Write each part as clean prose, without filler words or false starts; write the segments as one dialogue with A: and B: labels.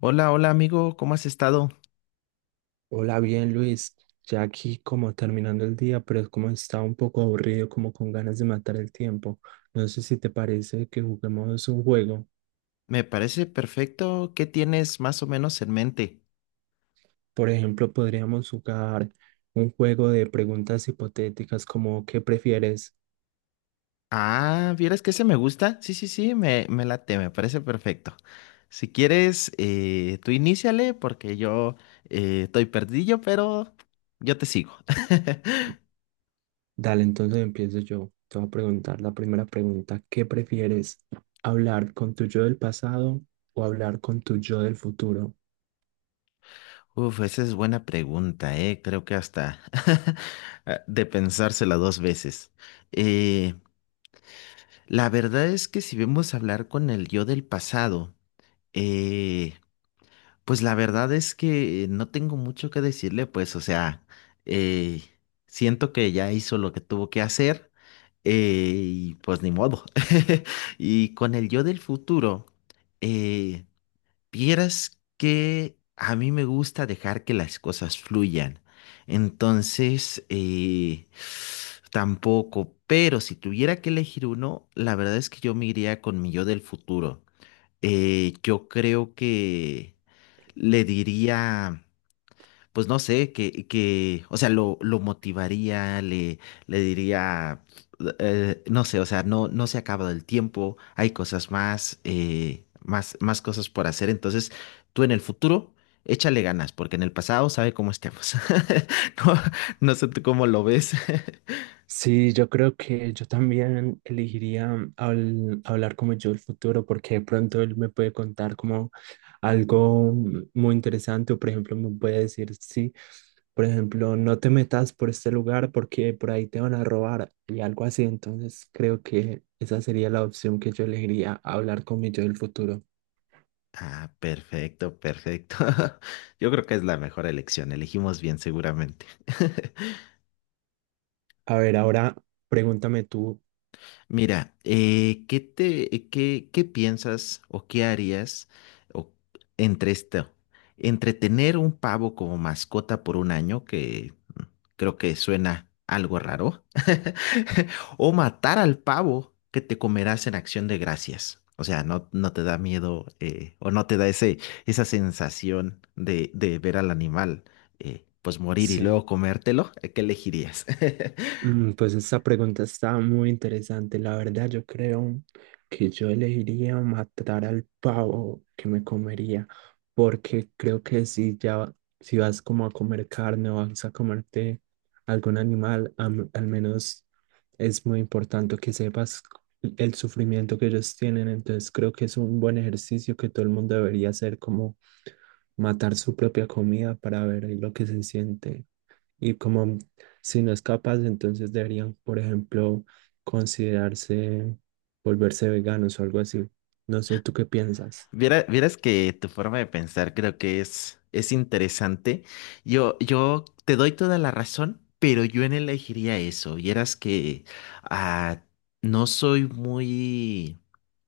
A: Hola, hola amigo, ¿cómo has estado?
B: Hola, bien Luis, ya aquí como terminando el día, pero es como estaba un poco aburrido, como con ganas de matar el tiempo. No sé si te parece que juguemos un juego.
A: Me parece perfecto. ¿Qué tienes más o menos en mente?
B: Por ejemplo, podríamos jugar un juego de preguntas hipotéticas como ¿qué prefieres?
A: Ah, ¿vieras que ese me gusta? Sí, sí, sí, me late, me parece perfecto. Si quieres, tú iníciale porque yo estoy perdido, pero yo te sigo.
B: Dale, entonces empiezo yo. Te voy a preguntar la primera pregunta. ¿Qué prefieres? ¿Hablar con tu yo del pasado o hablar con tu yo del futuro?
A: Uf, esa es buena pregunta, eh. Creo que hasta ah, de pensársela dos veces. Eh, la verdad es que si vemos hablar con el yo del pasado, eh, pues la verdad es que no tengo mucho que decirle, pues, o sea, eh, siento que ya hizo lo que tuvo que hacer, y pues ni modo. Y con el yo del futuro, eh, vieras que a mí me gusta dejar que las cosas fluyan. Entonces, tampoco, pero si tuviera que elegir uno, la verdad es que yo me iría con mi yo del futuro. Yo creo que le diría, pues no sé, que, o sea, lo motivaría, le diría, no sé, o sea, no, no se ha acabado el tiempo, hay cosas más, más, más cosas por hacer, entonces tú en el futuro, échale ganas, porque en el pasado sabe cómo estemos. No, no sé tú cómo lo ves.
B: Sí, yo creo que yo también elegiría hablar como yo el futuro porque de pronto él me puede contar como algo muy interesante o por ejemplo me puede decir, sí, por ejemplo, no te metas por este lugar porque por ahí te van a robar y algo así. Entonces creo que esa sería la opción que yo elegiría, hablar con mi yo del futuro.
A: Ah, perfecto, perfecto. Yo creo que es la mejor elección, elegimos bien seguramente.
B: A ver, ahora pregúntame tú.
A: Mira, ¿qué te, qué, qué piensas o qué harías o- entre esto? Entre tener un pavo como mascota por un año, que creo que suena algo raro, o matar al pavo que te comerás en Acción de Gracias. O sea, no, no te da miedo, o no te da ese, esa sensación de ver al animal, pues morir y
B: Sí.
A: luego comértelo. ¿Qué elegirías?
B: Mm, pues esta pregunta está muy interesante. La verdad, yo creo que yo elegiría matar al pavo que me comería, porque creo que si ya, si vas como a comer carne o vas a comerte algún animal, al menos es muy importante que sepas el sufrimiento que ellos tienen. Entonces creo que es un buen ejercicio que todo el mundo debería hacer, como matar su propia comida para ver lo que se siente y como si no es capaz, entonces deberían, por ejemplo, considerarse volverse veganos o algo así. No sé, ¿tú qué piensas?
A: Vieras que tu forma de pensar creo que es interesante. Yo te doy toda la razón, pero yo en elegiría eso. Vieras que ah, no soy muy,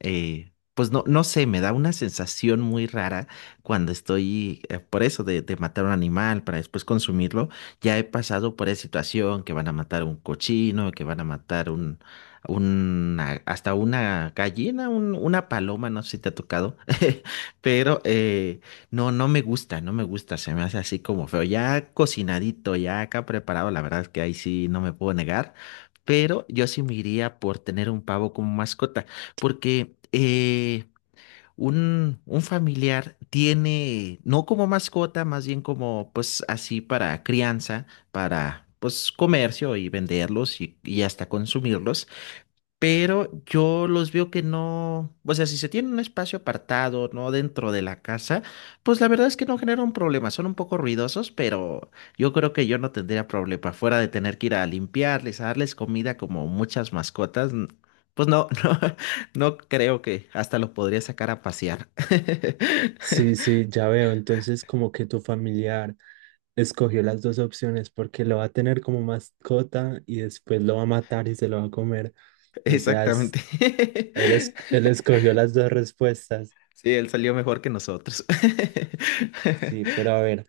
A: pues no, no sé, me da una sensación muy rara cuando estoy, por eso de matar un animal para después consumirlo. Ya he pasado por esa situación que van a matar un cochino, que van a matar una, hasta una gallina, una paloma, no sé si te ha tocado, pero no, no me gusta, no me gusta, se me hace así como feo, ya cocinadito, ya acá preparado, la verdad es que ahí sí no me puedo negar, pero yo sí me iría por tener un pavo como mascota, porque... un familiar tiene, no como mascota, más bien como pues así para crianza, para pues comercio y venderlos y hasta consumirlos, pero yo los veo que no, o sea, si se tiene un espacio apartado, no dentro de la casa, pues la verdad es que no generan problema. Son un poco ruidosos, pero yo creo que yo no tendría problema, fuera de tener que ir a limpiarles, a darles comida como muchas mascotas, pues no, no, no creo que hasta los podría sacar a pasear.
B: Sí, sí, ya veo. Entonces, como que tu familiar escogió las dos opciones porque lo va a tener como mascota y después lo va a matar y se lo va a comer. O sea,
A: Exactamente.
B: él, él escogió las dos respuestas.
A: Sí, él salió mejor que nosotros.
B: Sí, pero a ver,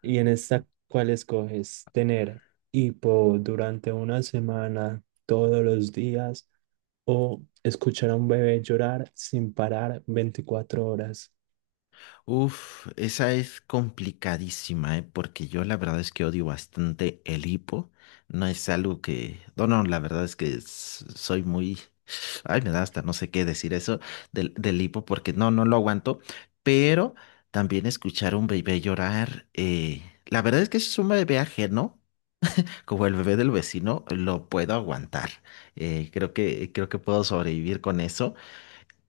B: ¿y en esta cuál escoges? ¿Tener hipo durante una semana, todos los días? O escuchar a un bebé llorar sin parar 24 horas.
A: Uf, esa es complicadísima, ¿eh? Porque yo la verdad es que odio bastante el hipo. No es algo que... No, no, la verdad es que soy muy... Ay, me da hasta no sé qué decir eso del, del hipo porque no, no lo aguanto. Pero también escuchar a un bebé llorar, la verdad es que si es un bebé ajeno, como el bebé del vecino, lo puedo aguantar. Creo que puedo sobrevivir con eso.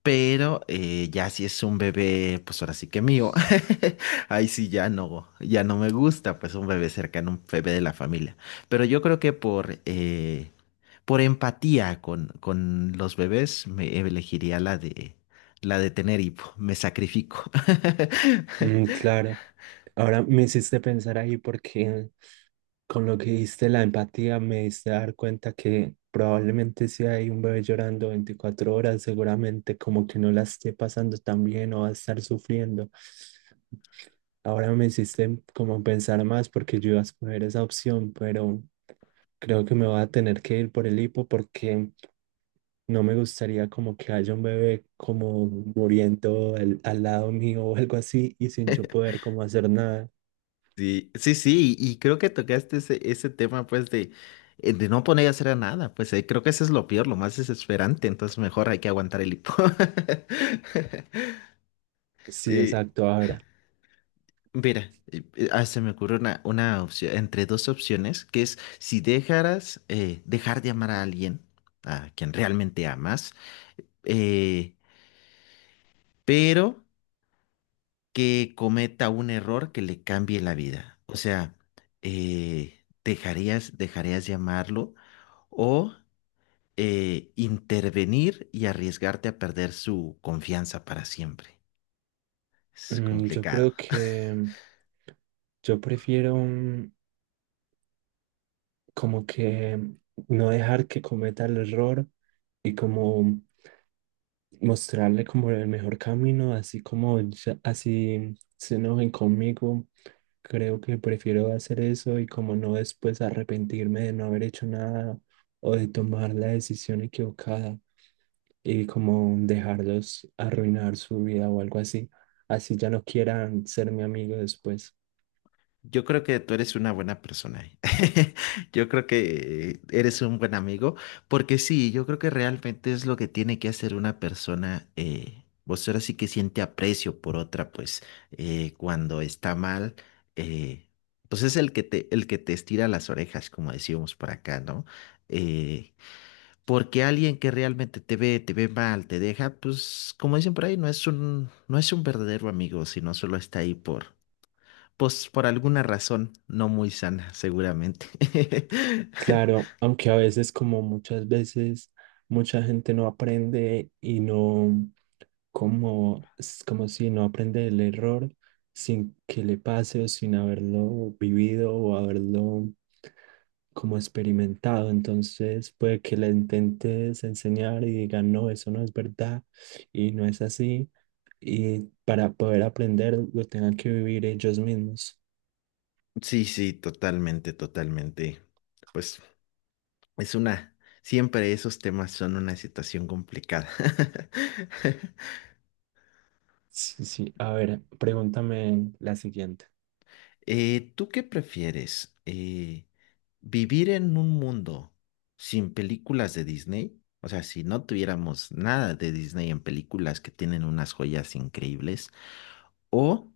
A: Pero ya si es un bebé, pues ahora sí que mío. Ahí sí ya no, ya no me gusta, pues un bebé cercano, un bebé de la familia. Pero yo creo que por empatía con los bebés, me elegiría la de tener hipo. Me sacrifico.
B: Mm, claro. Ahora me hiciste pensar ahí porque con lo que diste la empatía me diste dar cuenta que probablemente si hay un bebé llorando 24 horas, seguramente como que no la esté pasando tan bien o va a estar sufriendo. Ahora me hiciste como pensar más porque yo iba a escoger esa opción, pero creo que me voy a tener que ir por el hipo porque no me gustaría como que haya un bebé como muriendo al lado mío o algo así y sin yo poder como hacer nada.
A: Sí, sí, sí, y creo que tocaste ese, ese tema, pues, de no poner a hacer a nada, pues, creo que eso es lo peor, lo más desesperante, entonces mejor hay que aguantar el hipo.
B: Sí,
A: Eh,
B: exacto. Ahora,
A: mira, se me ocurre una opción, entre dos opciones, que es si dejaras dejar de amar a alguien, a quien realmente amas, eh, pero que cometa un error que le cambie la vida. O sea, dejarías, dejarías de amarlo o intervenir y arriesgarte a perder su confianza para siempre. Es
B: mm, yo
A: complicado.
B: creo que yo prefiero mm, como que no dejar que cometa el error y como mostrarle como el mejor camino, así como así se enojen conmigo. Creo que prefiero hacer eso y como no después arrepentirme de no haber hecho nada o de tomar la decisión equivocada y como dejarlos arruinar su vida o algo así. Así ya no quieran ser mi amigo después.
A: Yo creo que tú eres una buena persona. Yo creo que eres un buen amigo, porque sí, yo creo que realmente es lo que tiene que hacer una persona. Vos ahora sí que siente aprecio por otra, pues cuando está mal, eh, pues es el que te estira las orejas, como decíamos por acá, ¿no? Eh, porque alguien que realmente te ve mal, te deja, pues como dicen por ahí, no es un, no es un verdadero amigo, sino solo está ahí por. Pues por alguna razón no muy sana, seguramente.
B: Claro, aunque a veces, como muchas veces, mucha gente no aprende y no, como, es como si no aprende el error sin que le pase o sin haberlo vivido o haberlo como experimentado. Entonces puede que le intentes enseñar y digan, no, eso no es verdad y no es así. Y para poder aprender lo tengan que vivir ellos mismos.
A: Sí, sí, totalmente, totalmente. Pues es una, siempre esos temas son una situación complicada.
B: Sí, sí. A ver, pregúntame la siguiente.
A: ¿Tú qué prefieres? ¿Vivir en un mundo sin películas de Disney? O sea, si no tuviéramos nada de Disney en películas que tienen unas joyas increíbles, o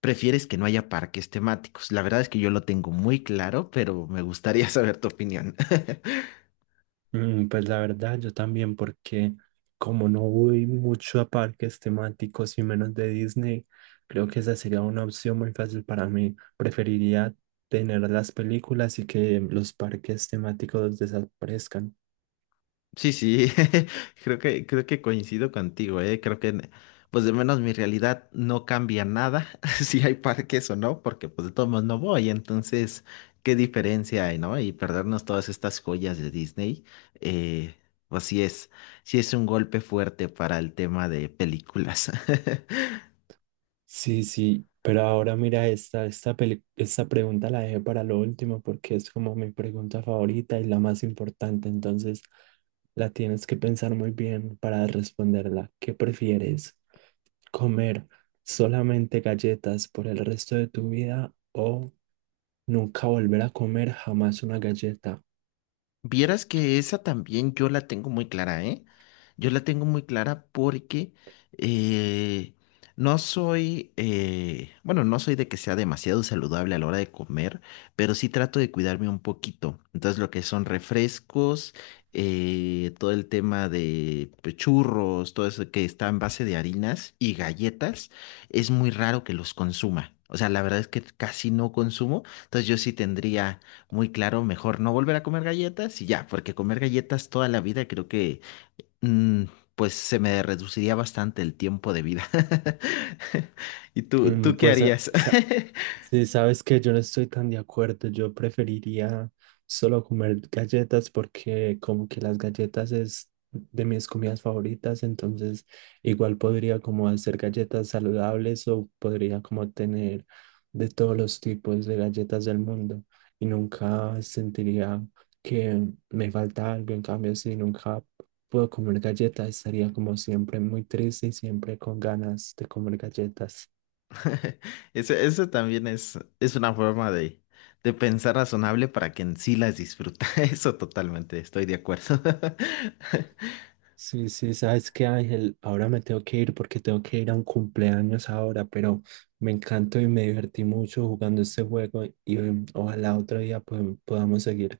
A: prefieres que no haya parques temáticos. La verdad es que yo lo tengo muy claro, pero me gustaría saber tu opinión.
B: Mm, pues la verdad, yo también, porque como no voy mucho a parques temáticos y menos de Disney, creo que esa sería una opción muy fácil para mí. Preferiría tener las películas y que los parques temáticos desaparezcan.
A: Sí, sí, creo que coincido contigo, ¿eh? Creo que, pues de menos mi realidad no cambia nada si hay parques o no, porque pues de todos modos no voy, entonces, ¿qué diferencia hay, no? Y perdernos todas estas joyas de Disney, eh, pues sí es un golpe fuerte para el tema de películas.
B: Sí, sí, pero ahora mira, esta pregunta la dejé para lo último porque es como mi pregunta favorita y la más importante, entonces la tienes que pensar muy bien para responderla. ¿Qué prefieres? Comer solamente galletas por el resto de tu vida o nunca volver a comer jamás una galleta.
A: Vieras que esa también yo la tengo muy clara, ¿eh? Yo la tengo muy clara porque eh, no soy, bueno, no soy de que sea demasiado saludable a la hora de comer, pero sí trato de cuidarme un poquito. Entonces, lo que son refrescos, todo el tema de pues, churros, todo eso que está en base de harinas y galletas, es muy raro que los consuma. O sea, la verdad es que casi no consumo, entonces yo sí tendría muy claro, mejor no volver a comer galletas y ya, porque comer galletas toda la vida creo que mm, pues se me reduciría bastante el tiempo de vida. ¿Y tú,
B: Mm,
A: tú qué
B: pues sa-
A: harías?
B: sa- Sí, sabes que yo no estoy tan de acuerdo. Yo preferiría solo comer galletas porque como que las galletas es de mis comidas favoritas, entonces igual podría como hacer galletas saludables o podría como tener de todos los tipos de galletas del mundo y nunca sentiría que me falta algo. En cambio, si nunca puedo comer galletas, estaría como siempre muy triste y siempre con ganas de comer galletas.
A: Eso también es una forma de pensar razonable para que en sí las disfruta. Eso totalmente, estoy de acuerdo.
B: Sí, sí, sabes qué, Ángel, ahora me tengo que ir porque tengo que ir a un cumpleaños ahora, pero me encantó y me divertí mucho jugando este juego y mm, ojalá otro día pues, podamos seguir.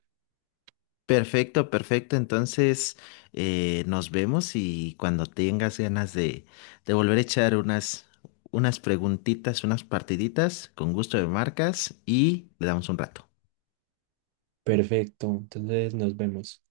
A: Perfecto, perfecto. Entonces, nos vemos y cuando tengas ganas de volver a echar unas, unas preguntitas, unas partiditas, con gusto de marcas y le damos un rato.
B: Perfecto, entonces nos vemos.